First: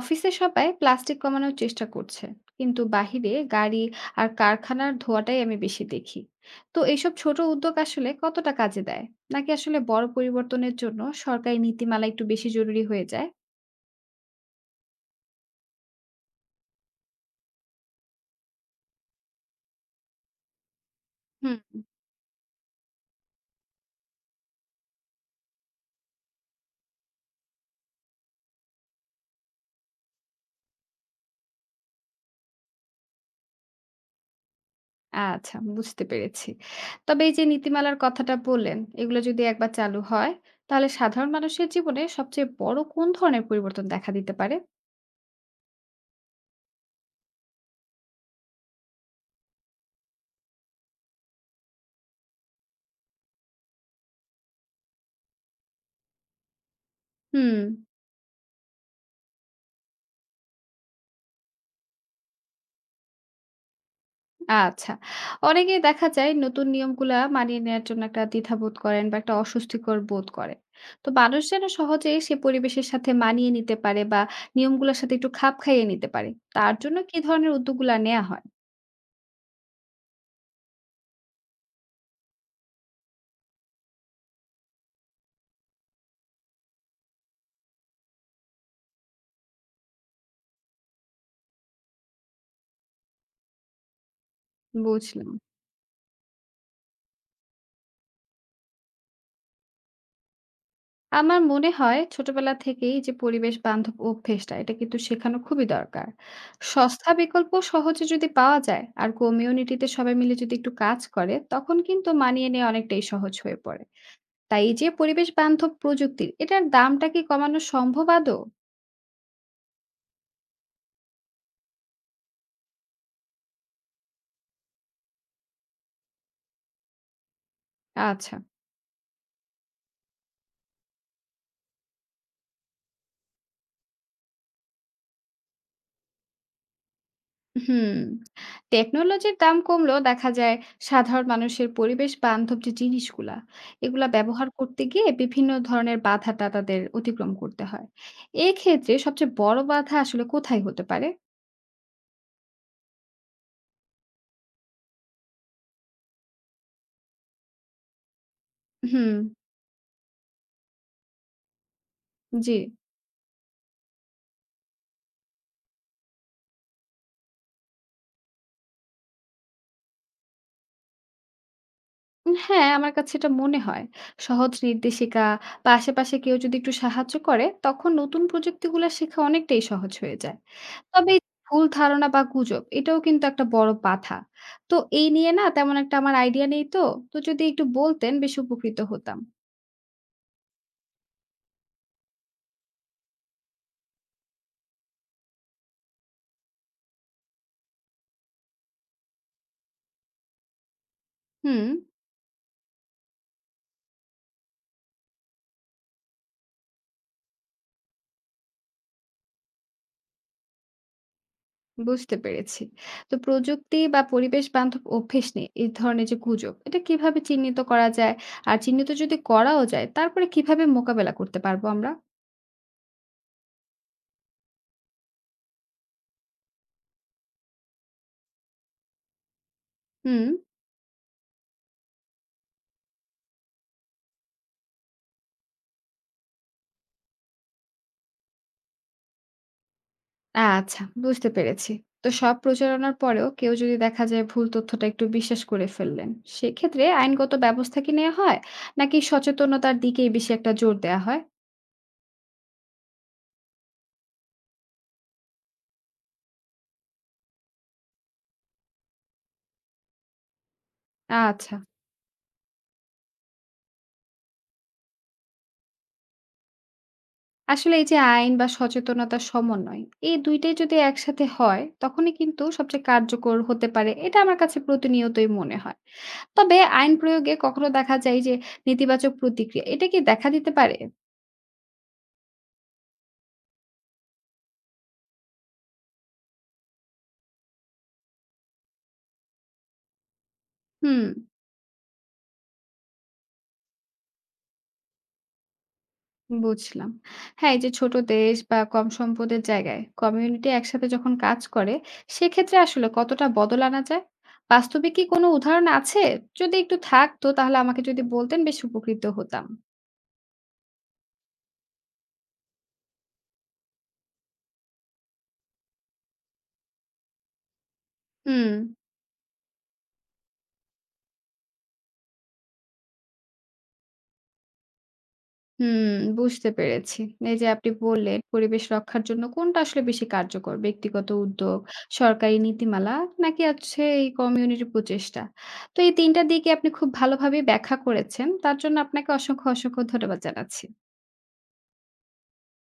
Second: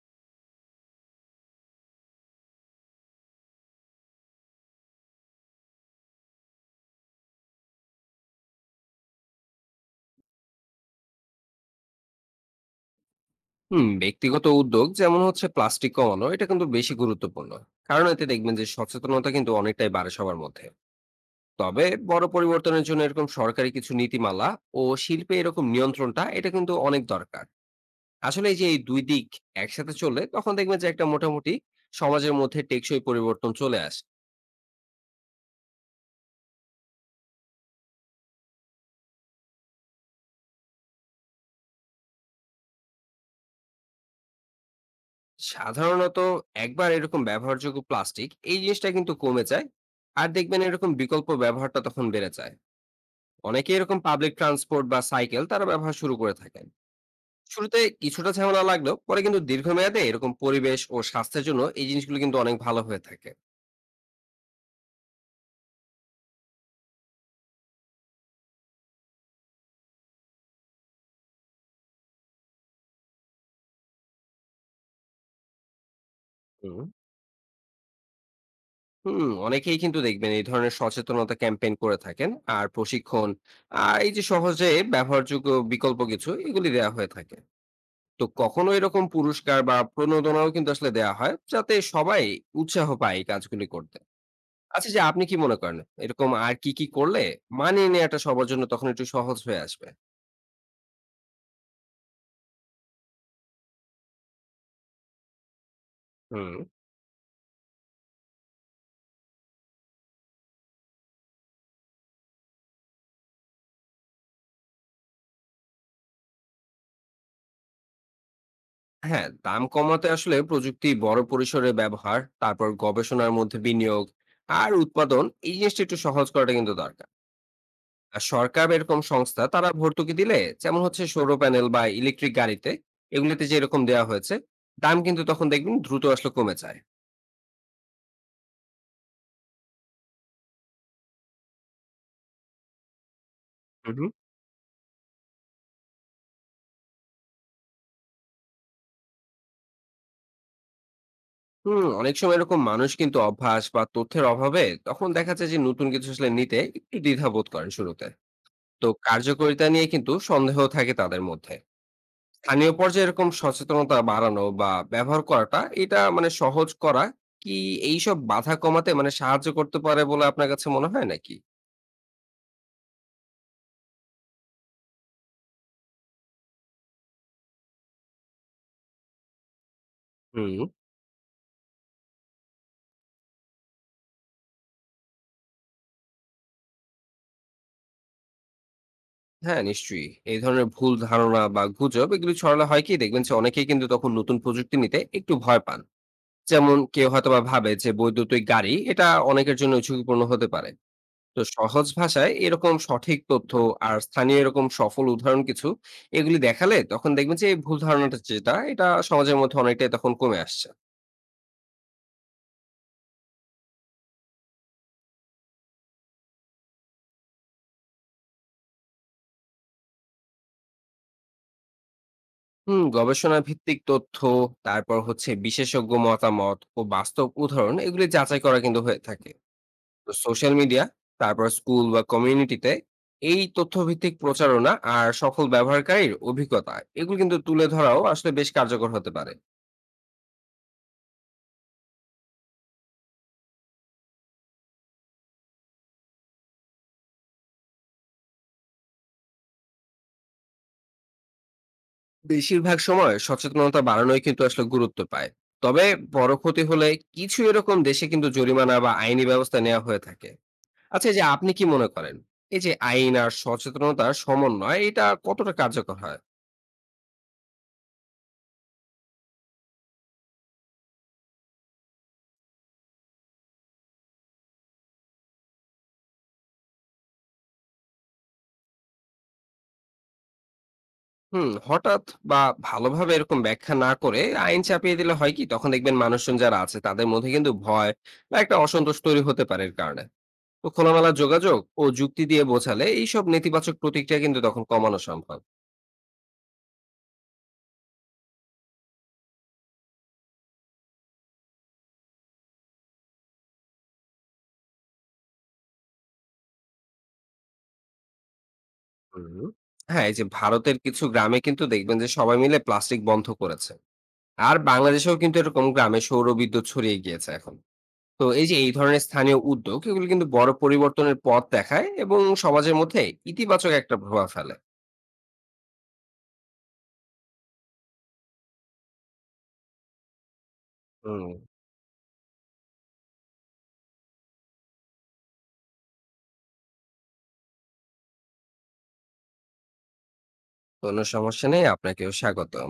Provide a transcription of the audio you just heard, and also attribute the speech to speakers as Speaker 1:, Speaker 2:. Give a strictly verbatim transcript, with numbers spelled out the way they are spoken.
Speaker 1: অফিসে সবাই প্লাস্টিক কমানোর চেষ্টা করছে, কিন্তু বাহিরে গাড়ি আর কারখানার ধোঁয়াটাই আমি বেশি দেখি। তো এইসব ছোট উদ্যোগ আসলে কতটা কাজে দেয়, নাকি আসলে বড় পরিবর্তনের জন্য সরকারি নীতিমালা একটু বেশি জরুরি হয়ে যায়?
Speaker 2: হুম, ব্যক্তিগত উদ্যোগ যেমন হচ্ছে প্লাস্টিক কমানো, এটা কিন্তু বেশি গুরুত্বপূর্ণ। কারণ এতে দেখবেন যে সচেতনতা কিন্তু অনেকটাই বাড়ে সবার মধ্যে।
Speaker 1: হুম।
Speaker 2: তবে বড় পরিবর্তনের জন্য এরকম সরকারি কিছু নীতিমালা ও শিল্পে এরকম নিয়ন্ত্রণটা এটা কিন্তু অনেক দরকার। আসলে এই যে এই দুই দিক একসাথে চললে তখন দেখবেন যে একটা মোটামুটি সমাজের মধ্যে টেকসই পরিবর্তন চলে আসে।
Speaker 1: আচ্ছা, বুঝতে পেরেছি। তবে এই যে নীতিমালার কথাটা বললেন, এগুলো যদি একবার চালু হয়, তাহলে সাধারণ মানুষের জীবনে সবচেয়ে বড় কোন ধরনের পরিবর্তন দেখা দিতে পারে?
Speaker 2: সাধারণত একবার এরকম ব্যবহারযোগ্য প্লাস্টিক এই জিনিসটা কিন্তু কমে যায়, আর দেখবেন এরকম বিকল্প ব্যবহারটা তখন বেড়ে যায়। অনেকে এরকম পাবলিক ট্রান্সপোর্ট বা সাইকেল তারা ব্যবহার শুরু করে থাকেন।
Speaker 1: হুম।
Speaker 2: শুরুতে কিছুটা ঝামেলা লাগলেও পরে কিন্তু দীর্ঘমেয়াদে এরকম পরিবেশ ও স্বাস্থ্যের জন্য এই জিনিসগুলো কিন্তু অনেক ভালো হয়ে থাকে।
Speaker 1: আচ্ছা। অনেকেই দেখা যায় নতুন নিয়মগুলা মানিয়ে নেয়ার জন্য একটা দ্বিধাবোধ করেন বা একটা অস্বস্তিকর বোধ করেন। তো মানুষ যেন সহজে সে পরিবেশের সাথে মানিয়ে নিতে পারে বা নিয়মগুলার সাথে একটু খাপ খাইয়ে নিতে পারে। তার
Speaker 2: হুম,
Speaker 1: জন্য কি ধরনের উদ্যোগগুলা নেয়া হয়?
Speaker 2: হুম, অনেকেই কিন্তু দেখবেন এই ধরনের সচেতনতা ক্যাম্পেইন করে থাকেন আর প্রশিক্ষণ, আর এই যে সহজে ব্যবহারযোগ্য বিকল্প কিছু এগুলি দেওয়া হয়ে থাকে। তো কখনো এরকম পুরস্কার বা প্রণোদনাও কিন্তু আসলে দেওয়া হয় যাতে সবাই উৎসাহ পায় এই কাজগুলি করতে। আচ্ছা, যে আপনি
Speaker 1: বুঝলাম।
Speaker 2: কি মনে করেন? এরকম আর কি, কি করলে মানিয়ে নেয়াটা সবার জন্য তখন একটু সহজ হয়ে আসবে?
Speaker 1: আমার মনে হয় ছোটবেলা থেকেই যে পরিবেশ বান্ধব অভ্যেসটা এটা কিন্তু শেখানো খুবই দরকার।
Speaker 2: হুম।
Speaker 1: সস্তা বিকল্প সহজে যদি পাওয়া যায় আর কমিউনিটিতে সবাই মিলে যদি একটু কাজ করে, তখন কিন্তু মানিয়ে নেয়া অনেকটাই সহজ হয়ে পড়ে। তাই এই যে পরিবেশ বান্ধব প্রযুক্তির এটার দামটা কি কমানো সম্ভব আদৌ?
Speaker 2: হ্যাঁ, দাম কমাতে আসলে প্রযুক্তি বড় পরিসরে ব্যবহার, তারপর গবেষণার মধ্যে বিনিয়োগ আর উৎপাদন, এই জিনিসটা একটু সহজ করাটা কিন্তু দরকার। আর
Speaker 1: আচ্ছা।
Speaker 2: সরকার বা এরকম সংস্থা তারা ভর্তুকি দিলে, যেমন হচ্ছে সৌর প্যানেল বা ইলেকট্রিক গাড়িতে এগুলোতে যে এরকম দেওয়া হয়েছে, দাম কিন্তু তখন দেখবেন দ্রুত আসলে কমে যায়।
Speaker 1: হুম। টেকনোলজির দাম কমলেও দেখা যায় সাধারণ মানুষের পরিবেশ বান্ধব যে জিনিসগুলা,
Speaker 2: হুম,
Speaker 1: এগুলা
Speaker 2: হুম।
Speaker 1: ব্যবহার করতে গিয়ে বিভিন্ন ধরনের বাধাটা তাদের অতিক্রম করতে হয়। এক্ষেত্রে সবচেয়ে বড় বাধা আসলে কোথায় হতে পারে?
Speaker 2: হুম, অনেক সময় এরকম মানুষ কিন্তু অভ্যাস বা তথ্যের অভাবে তখন দেখা যায় যে নতুন কিছু আসলে নিতে একটু দ্বিধাবোধ করেন শুরুতে। তো
Speaker 1: হুম,
Speaker 2: কার্যকারিতা নিয়ে কিন্তু সন্দেহ থাকে তাদের মধ্যে।
Speaker 1: জি।
Speaker 2: স্থানীয় পর্যায়ে এরকম সচেতনতা বাড়ানো বা ব্যবহার করাটা এটা মানে সহজ করা কি এইসব বাধা কমাতে মানে সাহায্য করতে পারে বলে আপনার কাছে মনে হয় নাকি?
Speaker 1: হ্যাঁ, আমার কাছে এটা মনে হয়। সহজ নির্দেশিকা বা আশেপাশে কেউ যদি একটু সাহায্য করে, তখন নতুন প্রযুক্তিগুলা শেখা অনেকটাই সহজ হয়ে যায়।
Speaker 2: হুম।
Speaker 1: তবে এই ভুল ধারণা বা গুজব এটাও কিন্তু একটা বড় বাধা। তো এই নিয়ে না তেমন একটা আমার আইডিয়া নেই তো। তো যদি একটু বলতেন বেশ উপকৃত হতাম।
Speaker 2: হ্যাঁ, নিশ্চয়ই এই ধরনের ভুল ধারণা বা গুজব এগুলি ছড়ালে হয় কি, দেখবেন যে অনেকেই কিন্তু তখন নতুন প্রযুক্তি নিতে একটু ভয় পান। যেমন কেউ হয়তোবা ভাবে যে বৈদ্যুতিক গাড়ি এটা অনেকের জন্য ঝুঁকিপূর্ণ হতে পারে। তো
Speaker 1: হুম,
Speaker 2: সহজ ভাষায় এরকম সঠিক তথ্য আর স্থানীয় এরকম সফল উদাহরণ কিছু এগুলি দেখালে তখন দেখবেন যে এই ভুল ধারণাটা যেটা এটা সমাজের মধ্যে অনেকটাই তখন কমে আসছে।
Speaker 1: বুঝতে পেরেছি। তো প্রযুক্তি বা পরিবেশ বান্ধব অভ্যেস নিয়ে এই ধরনের যে গুজব, এটা কিভাবে চিহ্নিত করা যায়? আর চিহ্নিত যদি করাও যায়, তারপরে কিভাবে মোকাবেলা করতে পারবো আমরা?
Speaker 2: হুম, গবেষণা ভিত্তিক তথ্য, তারপর হচ্ছে বিশেষজ্ঞ মতামত ও বাস্তব উদাহরণ এগুলি যাচাই করা কিন্তু হয়ে থাকে।
Speaker 1: হুম।
Speaker 2: সোশ্যাল মিডিয়া, তারপর স্কুল বা কমিউনিটিতে এই তথ্যভিত্তিক প্রচারণা আর সফল ব্যবহারকারীর অভিজ্ঞতা এগুলো কিন্তু তুলে ধরাও আসলে বেশ কার্যকর হতে পারে।
Speaker 1: আচ্ছা, বুঝতে পেরেছি। তো সব প্রচারণার পরেও কেউ যদি দেখা যায় ভুল তথ্যটা একটু বিশ্বাস করে ফেললেন, সেক্ষেত্রে আইনগত ব্যবস্থা কি নেওয়া হয়, নাকি সচেতনতার দিকেই বেশি একটা জোর দেয়া হয়?
Speaker 2: বেশিরভাগ সময় সচেতনতা বাড়ানোই কিন্তু আসলে গুরুত্ব পায়। তবে বড় ক্ষতি হলে কিছু এরকম দেশে কিন্তু জরিমানা বা আইনি ব্যবস্থা নেওয়া হয়ে থাকে। আচ্ছা, এই যে আপনি
Speaker 1: আচ্ছা।
Speaker 2: কি মনে করেন? এই যে আইন আর সচেতনতার সমন্বয় এটা কতটা কার্যকর হয়?
Speaker 1: আসলে এই যে আইন বা সচেতনতার সমন্বয়, এই দুই টাই যদি একসাথে হয়, তখনই কিন্তু সবচেয়ে কার্যকর হতে পারে। এটা আমার কাছে প্রতিনিয়তই মনে হয়। তবে আইন প্রয়োগে কখনো দেখা যায় যে নেতিবাচক প্রতিক্রিয়া, এটা কি দেখা দিতে পারে?
Speaker 2: হুম, হঠাৎ বা ভালোভাবে এরকম ব্যাখ্যা না করে আইন চাপিয়ে দিলে হয় কি তখন দেখবেন মানুষজন যারা আছে তাদের মধ্যে কিন্তু ভয় বা একটা অসন্তোষ তৈরি হতে পারে এর কারণে। তো
Speaker 1: হুম।
Speaker 2: খোলামেলা যোগাযোগ ও যুক্তি দিয়ে বোঝালে এইসব নেতিবাচক প্রতিক্রিয়া কিন্তু তখন কমানো সম্ভব।
Speaker 1: বুঝলাম। হ্যাঁ, এই যে ছোট দেশ বা কম সম্পদের জায়গায় কমিউনিটি একসাথে যখন কাজ করে, সেক্ষেত্রে আসলে কতটা বদল আনা যায়? বাস্তবে কি কোনো উদাহরণ আছে? যদি একটু থাকতো তাহলে আমাকে যদি বলতেন বেশ উপকৃত
Speaker 2: হুম।
Speaker 1: হতাম।
Speaker 2: হ্যাঁ, এই যে ভারতের কিছু গ্রামে কিন্তু দেখবেন যে সবাই মিলে প্লাস্টিক বন্ধ করেছে, আর বাংলাদেশেও কিন্তু এরকম গ্রামে সৌর বিদ্যুৎ ছড়িয়ে গিয়েছে এখন। তো এই
Speaker 1: হুম,
Speaker 2: যে এই ধরনের স্থানীয় উদ্যোগ এগুলো কিন্তু বড় পরিবর্তনের পথ দেখায় এবং সমাজের মধ্যে ইতিবাচক একটা প্রভাব ফেলে।
Speaker 1: হুম, বুঝতে পেরেছি। এই যে আপনি বললেন পরিবেশ রক্ষার জন্য কোনটা আসলে বেশি কার্যকর? ব্যক্তিগত
Speaker 2: হুম,
Speaker 1: উদ্যোগ, সরকারি নীতিমালা, নাকি আছে এই কমিউনিটি প্রচেষ্টা? তো এই তিন টা দিকই আপনি খুব ভালোভাবে ব্যাখ্যা করেছেন। তার জন্য আপনাকে অসংখ্য, অসংখ্য ধন্যবাদ জানাচ্ছি।
Speaker 2: কোনো সমস্যা নেই। আপনাকেও স্বাগতম।